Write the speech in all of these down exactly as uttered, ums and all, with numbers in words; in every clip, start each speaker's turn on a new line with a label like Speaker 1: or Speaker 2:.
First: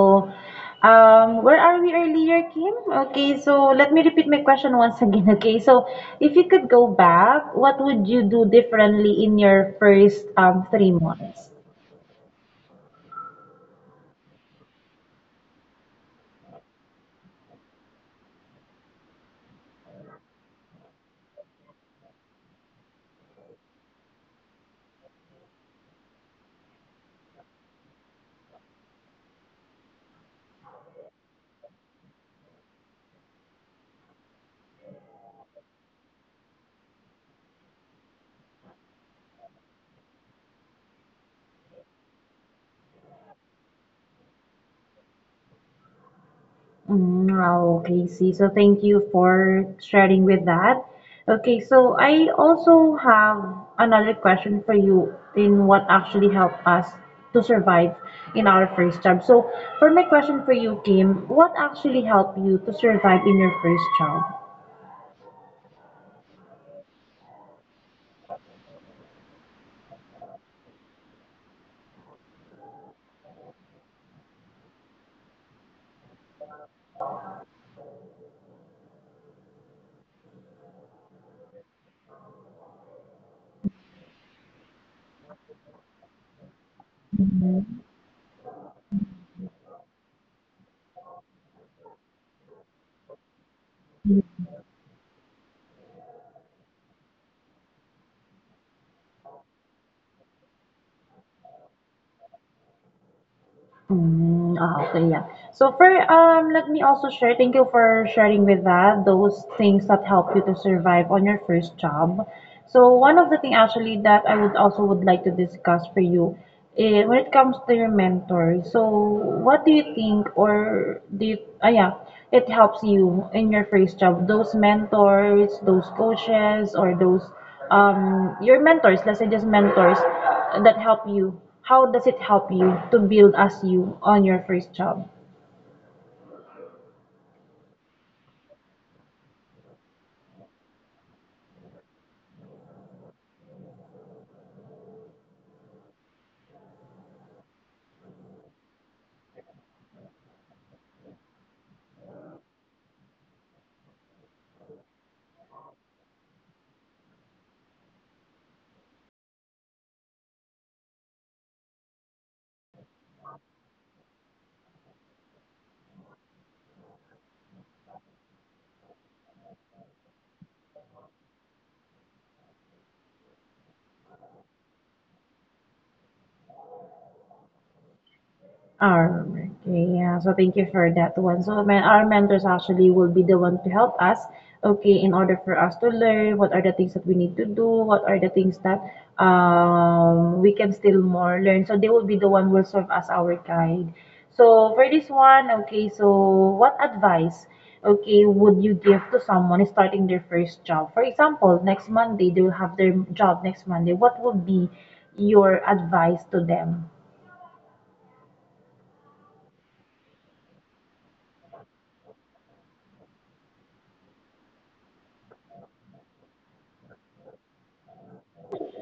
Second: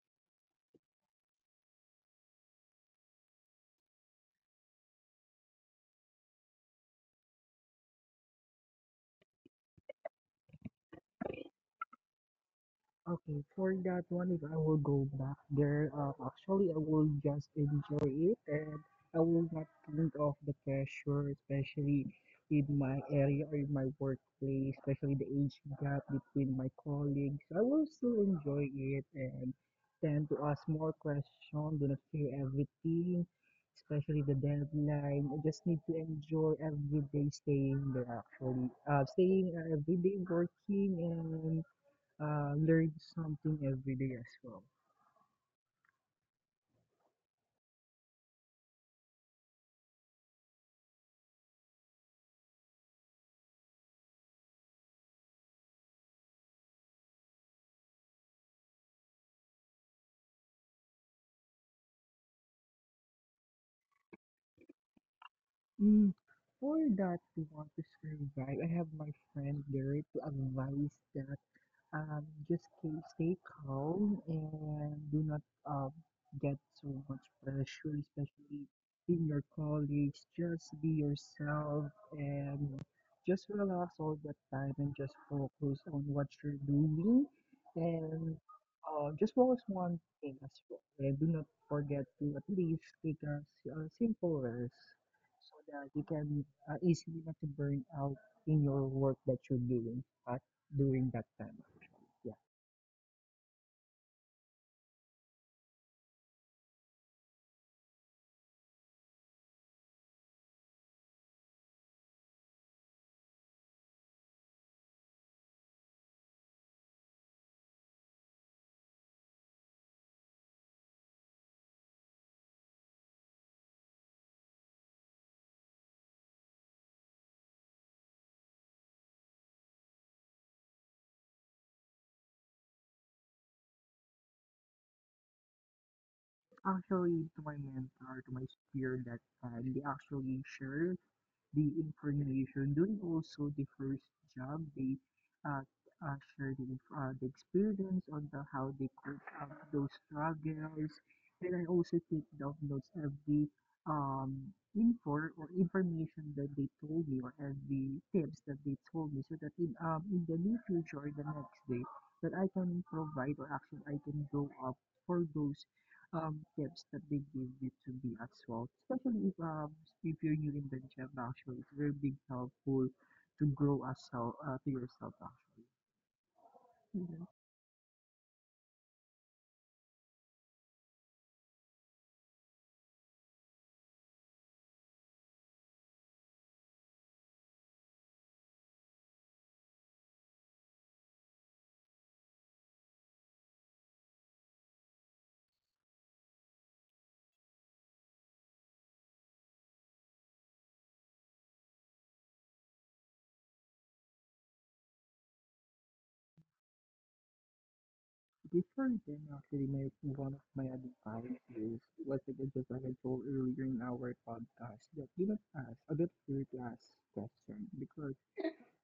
Speaker 1: so um, where are we earlier, Kim? Okay, so let me repeat my question once again. Okay, so if you could go back, what would you do differently in your first um, three months?
Speaker 2: Okay, for that one, if I will go back there, uh, actually, I will just enjoy it, and I will not think of the pressure, especially in my area or in my workplace, especially the age gap between my colleagues. I will still enjoy it and tend to ask more questions, do not fear everything, especially the deadline. I just need to enjoy every day staying there, actually. Uh, staying uh, every day working, and uh, learn something every day as well.
Speaker 1: Mm, oh, okay, see. So thank you for sharing with that. Okay, so I also have another question for you in what actually helped us to survive in our first job. So for my question for you, Kim, what actually helped you to survive in your first job?
Speaker 2: Mm, for that, to want to survive, I have my friend there to advise that. Um, just keep, stay calm, and do not um, get so much pressure, especially in your college. Just be yourself, and just relax all the time and just focus on what you're doing,
Speaker 1: Mhm.
Speaker 2: and uh, just focus one thing as well. And do not forget to at least take a, s- a simple rest so that you can uh, easily not to burn out in your work that you're doing, right? During that time actually. Yeah.
Speaker 1: Mm, ah, okay, yeah. So for um, let me also share. Thank you for sharing with that those things that help you to survive on your first job. So one of the thing actually that I would also would like to discuss for you, eh, when it comes to your mentor. So what do you think, or do you, ah, yeah, it helps you in your first job? Those mentors, those coaches, or those um, your mentors, let's say just mentors that help you, how does it help you to build as you on your first job?
Speaker 2: Actually, to my mentor, to my peer, that time, they actually share the information during also the first job. They uh, uh, share the, inf- uh, the experience on the how they cope up those struggles, and I also take down notes every um info or information that they told me, or every tips that they told me, so that in um in the near future or the next day that I can provide, or actually I can go up for those um, tips that they give you to be as well, especially if um if you're new in the gym actually, it's very big helpful to grow as well, uh, to yourself actually. Mhm.
Speaker 1: Alright, okay, yeah. So thank you for that one. So men- our mentors actually will be the one to help us, okay, in order for us to learn what are the things that we need to do, what are the things that um we can still more learn. So they will be the one will serve as our guide. So for this one, okay, so what advice, okay, would you give to someone starting their first job? For example, next Monday they will have their job next Monday. What would be your advice to them?
Speaker 2: Before then, actually, my one of my advice is, was like, just like I told earlier in our podcast, that do not ask, do not fear to ask questions, because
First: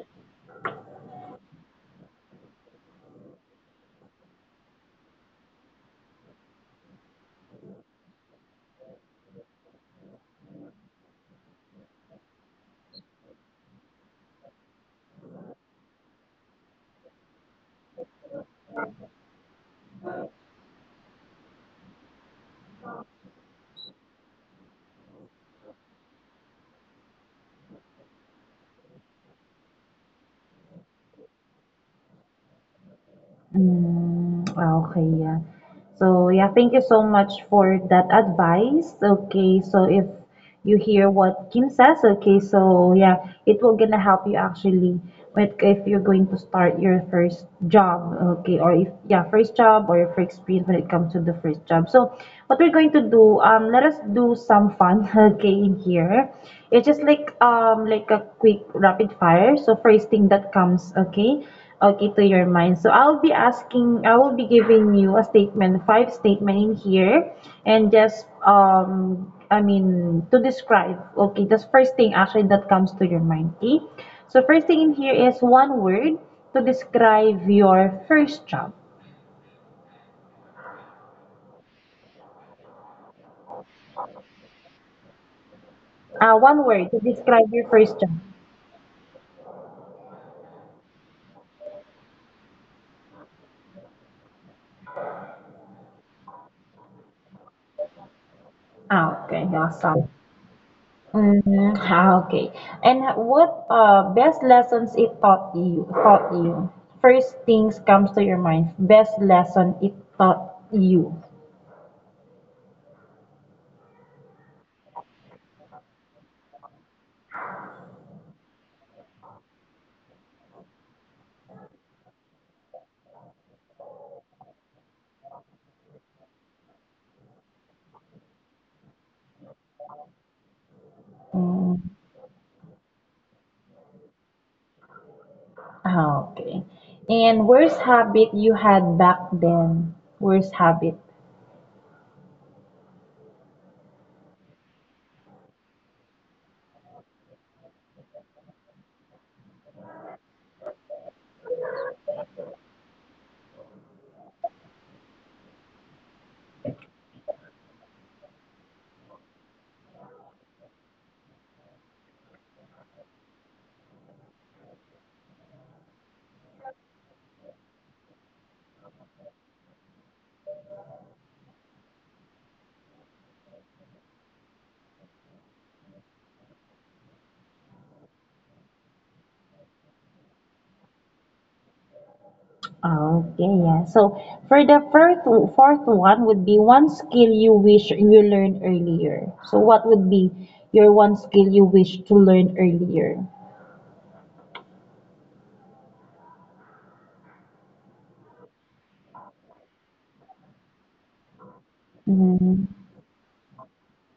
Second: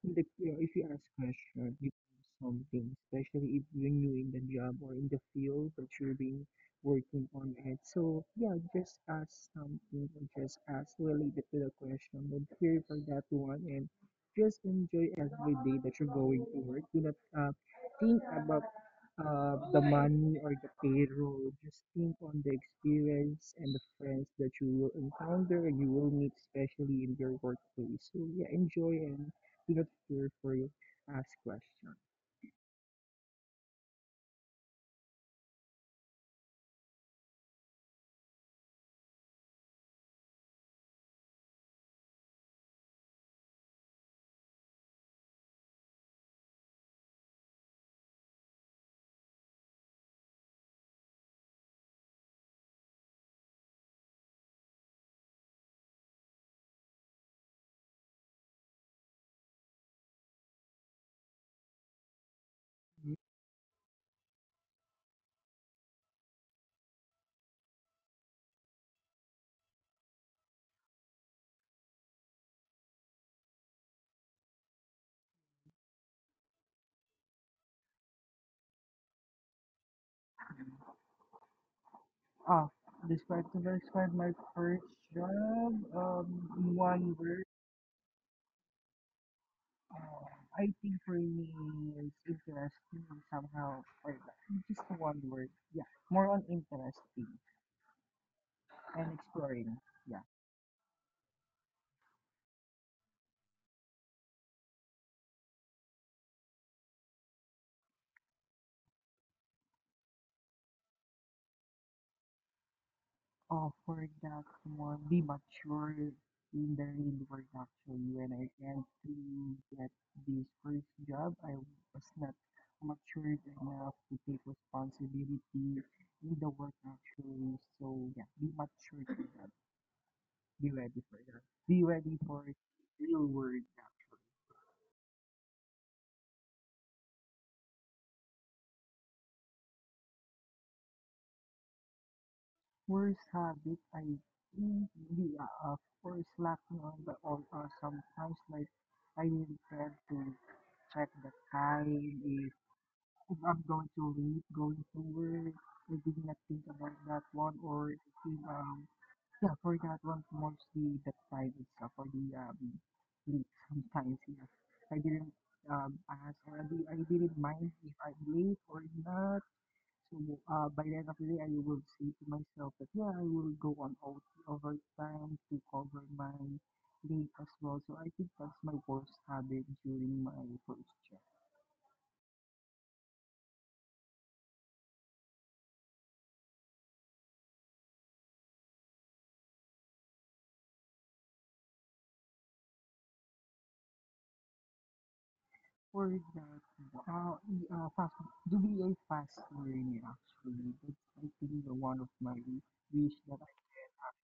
Speaker 2: in the, you know, if you ask question, you know something, especially if when you're new in the job or in the field that you're being working on it. So yeah, just ask something, or just ask related to the question. Don't fear for that one, and just enjoy every day that you're going to work. Do not uh, think about uh, the money or the payroll. Just think on the experience and the friends that you will encounter and you will meet, especially in your workplace. So yeah, enjoy and not here for you. To ask question.
Speaker 1: Mm, ah, okay, yeah. So, yeah, thank you so much for that advice. Okay, so if you hear what Kim says, okay, so yeah, it will gonna help you actually with if you're going to start your first job, okay, or if yeah, first job or your first experience when it comes to the first job. So, what we're going to do, um, let us do some fun, okay, in here. It's just like um like a quick rapid fire. So, first thing that comes, okay okay to your mind, so I'll be asking, I will be giving you a statement, five statement in here, and just um I mean, to describe, okay, the first thing actually that comes to your mind, okay. So first thing in here is one word to describe your first job.
Speaker 2: Ah, Describe, to describe my first job.
Speaker 1: Uh
Speaker 2: Um,
Speaker 1: one
Speaker 2: in
Speaker 1: word to
Speaker 2: one
Speaker 1: describe
Speaker 2: word.
Speaker 1: your first job.
Speaker 2: Uh, I think for me is interesting somehow. Or just one word. Yeah, more on interesting
Speaker 1: Ah, okay,
Speaker 2: and
Speaker 1: awesome.
Speaker 2: exploring. Yeah.
Speaker 1: Mm, ah, okay. And what uh best lessons it taught you taught you? First things comes to your mind. Best lesson it taught you.
Speaker 2: Oh, for that one, be mature in the real world actually. When I went to get this first job, I was not matured enough to take responsibility in the work actually. So yeah, be mature for that. Be ready for that.
Speaker 1: Mm,
Speaker 2: Be ready for real world.
Speaker 1: ah, okay. And worst habit you had back then? Worst habit.
Speaker 2: First habit, I think the uh, uh, first lack on the, or uh, sometimes like I will tend to check the time if I'm going to leave going forward, I did not think about that one, or I think um yeah, for that one mostly the time itself for the um leave sometimes yeah. I didn't um ask, or I, di- I didn't mind if I'm late or not. So uh by the end of the day I will say to myself that yeah, I will go on out overtime to cover my late as well. So I think that's my worst habit during my first job.
Speaker 1: Ah, okay, yeah. So for the fourth, fourth one would be one skill you wish you learned earlier. So what would be your one skill you wish to learn earlier?
Speaker 2: For that uh, e- uh, fast, doing a fast learning actually, that's I think the one of my
Speaker 1: Mm-hmm.
Speaker 2: wish that I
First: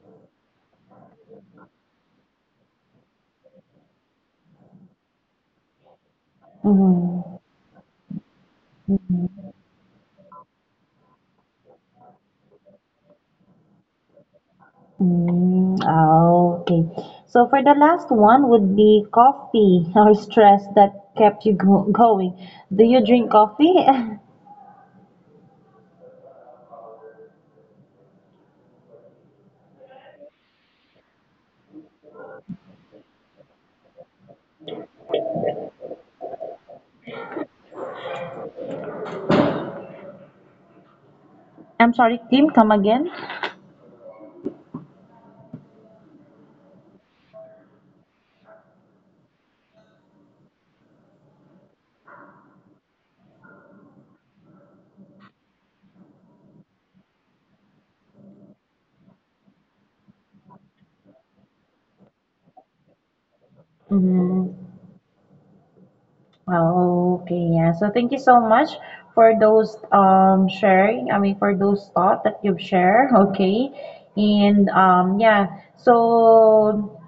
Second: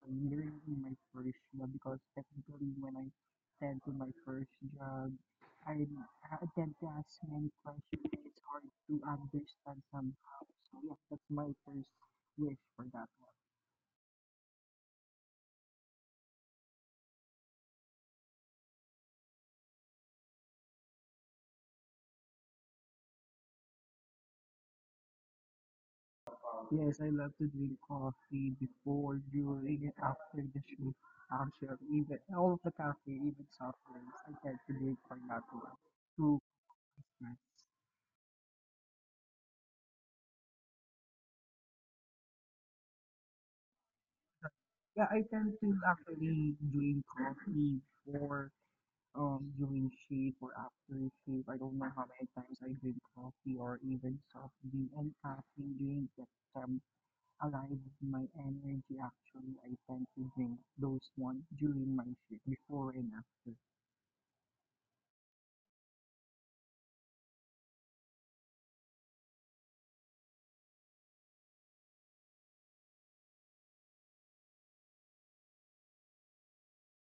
Speaker 2: can learn in my first job, because technically when I tend to my first job, I, I tend to ask
Speaker 1: Mm-hmm.
Speaker 2: many questions and it's hard to
Speaker 1: Mm-hmm.
Speaker 2: understand somehow. So yeah, that's my first wish for that.
Speaker 1: Mm, oh, okay. So for the last one would be coffee or stress that kept you go going. Do you drink coffee?
Speaker 2: Yes, I love to drink coffee before, during, and after the shift. Actually, even all of the cafe, even soft drinks, I tend to drink for that one. To Christmas.
Speaker 1: I'm sorry, Kim, come again.
Speaker 2: Yeah, I tend to actually drink coffee before, um, during shift or after shift. I don't know how many times I drink coffee or even soft drink and caffeine drink that um alive with my energy. Actually, I tend to drink those one during my shift before and after.
Speaker 1: Mm, okay, yeah. So thank you so much for those um sharing. I mean, for those thoughts that you've shared. Okay, and um yeah. So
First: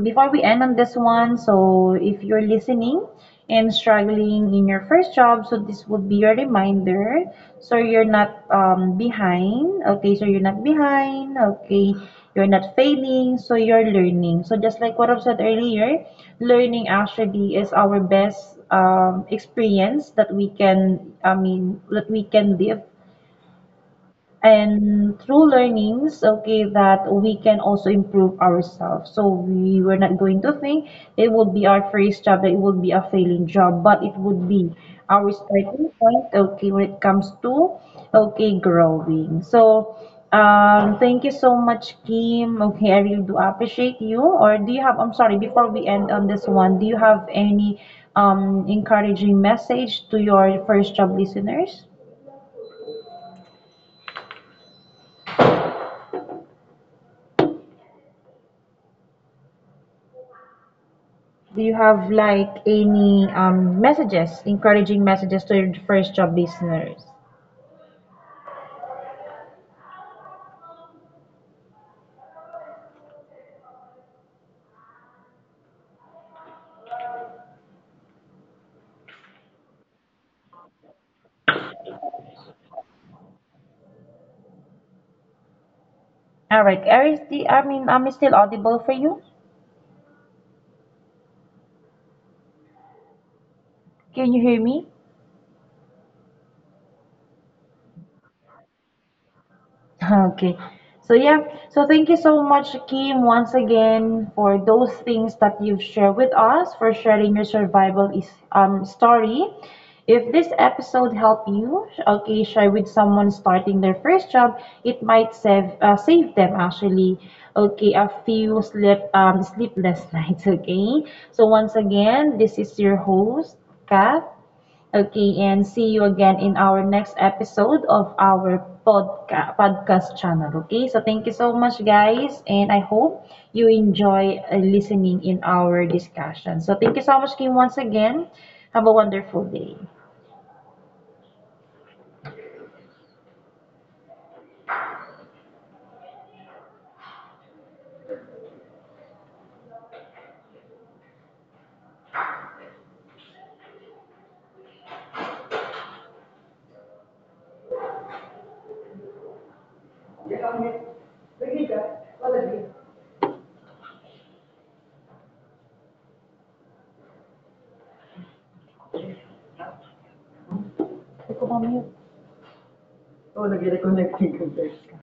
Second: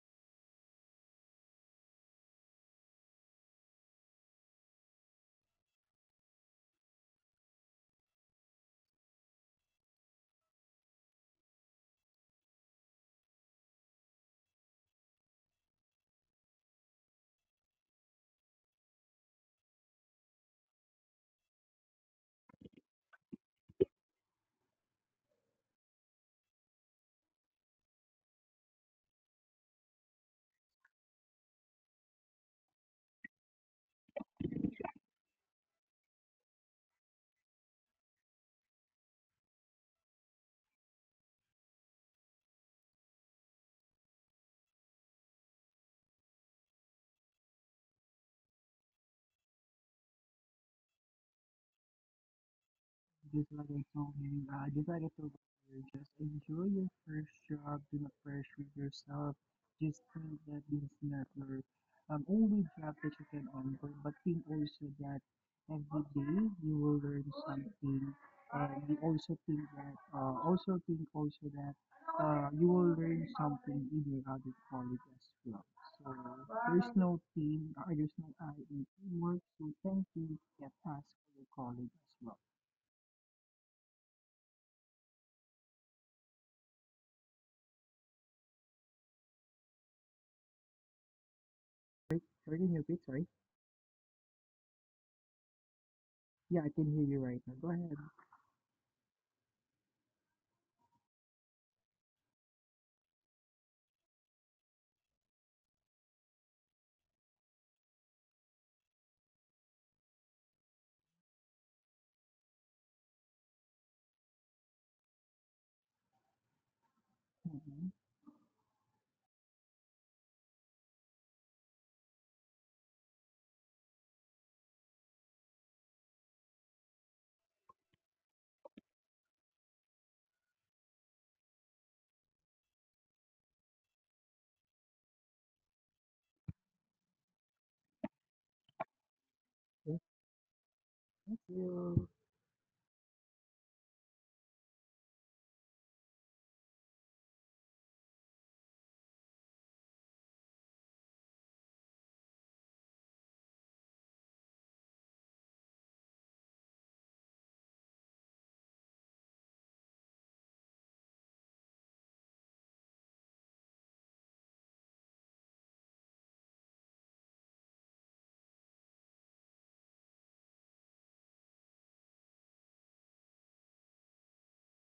Speaker 1: before we end on this one, so if you're listening and struggling in your first job, so this would be your reminder. So you're not um, behind. Okay, so you're not behind. Okay, you're not failing. So you're learning. So just like what I've said earlier, learning actually is our best um, experience that we can, I mean, that we can live and through learnings, okay, that we can also improve ourselves, so we were not going to think it would be our first job that it would be a failing job, but it would be our starting point, okay, when it comes to okay growing. So um thank you so much, Kim. Okay, I really do appreciate you. Or do you have, I'm sorry, before we end on this one, do you have any um encouraging message to your first job listeners?
Speaker 2: Just like I told him, uh, just like I told you, just enjoy your first job. Do not pressure yourself. Just think that this is not your
Speaker 1: Do you have
Speaker 2: um,
Speaker 1: like
Speaker 2: only job that you
Speaker 1: any
Speaker 2: can
Speaker 1: um
Speaker 2: offer, but think
Speaker 1: messages,
Speaker 2: also
Speaker 1: encouraging
Speaker 2: that
Speaker 1: messages to your
Speaker 2: every
Speaker 1: first job
Speaker 2: day you will
Speaker 1: listeners?
Speaker 2: learn something, and you also think that uh, also think also that uh, you will learn something in your other college as well. So there's no team, uh, there's no I in teamwork. So thank you that ask for your college as well.
Speaker 1: All right, Aries, the, I mean, I'm still audible for you.
Speaker 2: I can hear good, sorry.
Speaker 1: Can you hear me?
Speaker 2: Yeah, I can hear you right now. Go ahead.
Speaker 1: Okay. So yeah, so thank you so much, Kim, once again for those things that you've shared with us, for sharing your survival is um story. If this episode helped you, okay, share with someone starting their first job, it might save uh, save them actually, okay,
Speaker 2: Mhm.
Speaker 1: a few sleep um sleepless nights, okay. So once again, this is your host, Kath. Okay, and see you again in our next episode of our podca- podcast channel. Okay, so thank you so much, guys, and I hope you enjoy uh, listening in our discussion. So thank you so much, Kim, once again. Have a wonderful day.
Speaker 2: Thank you.
Speaker 1: Lagi ka? O, nag Ikaw ba, Mio? O, nag-reconnecting ka.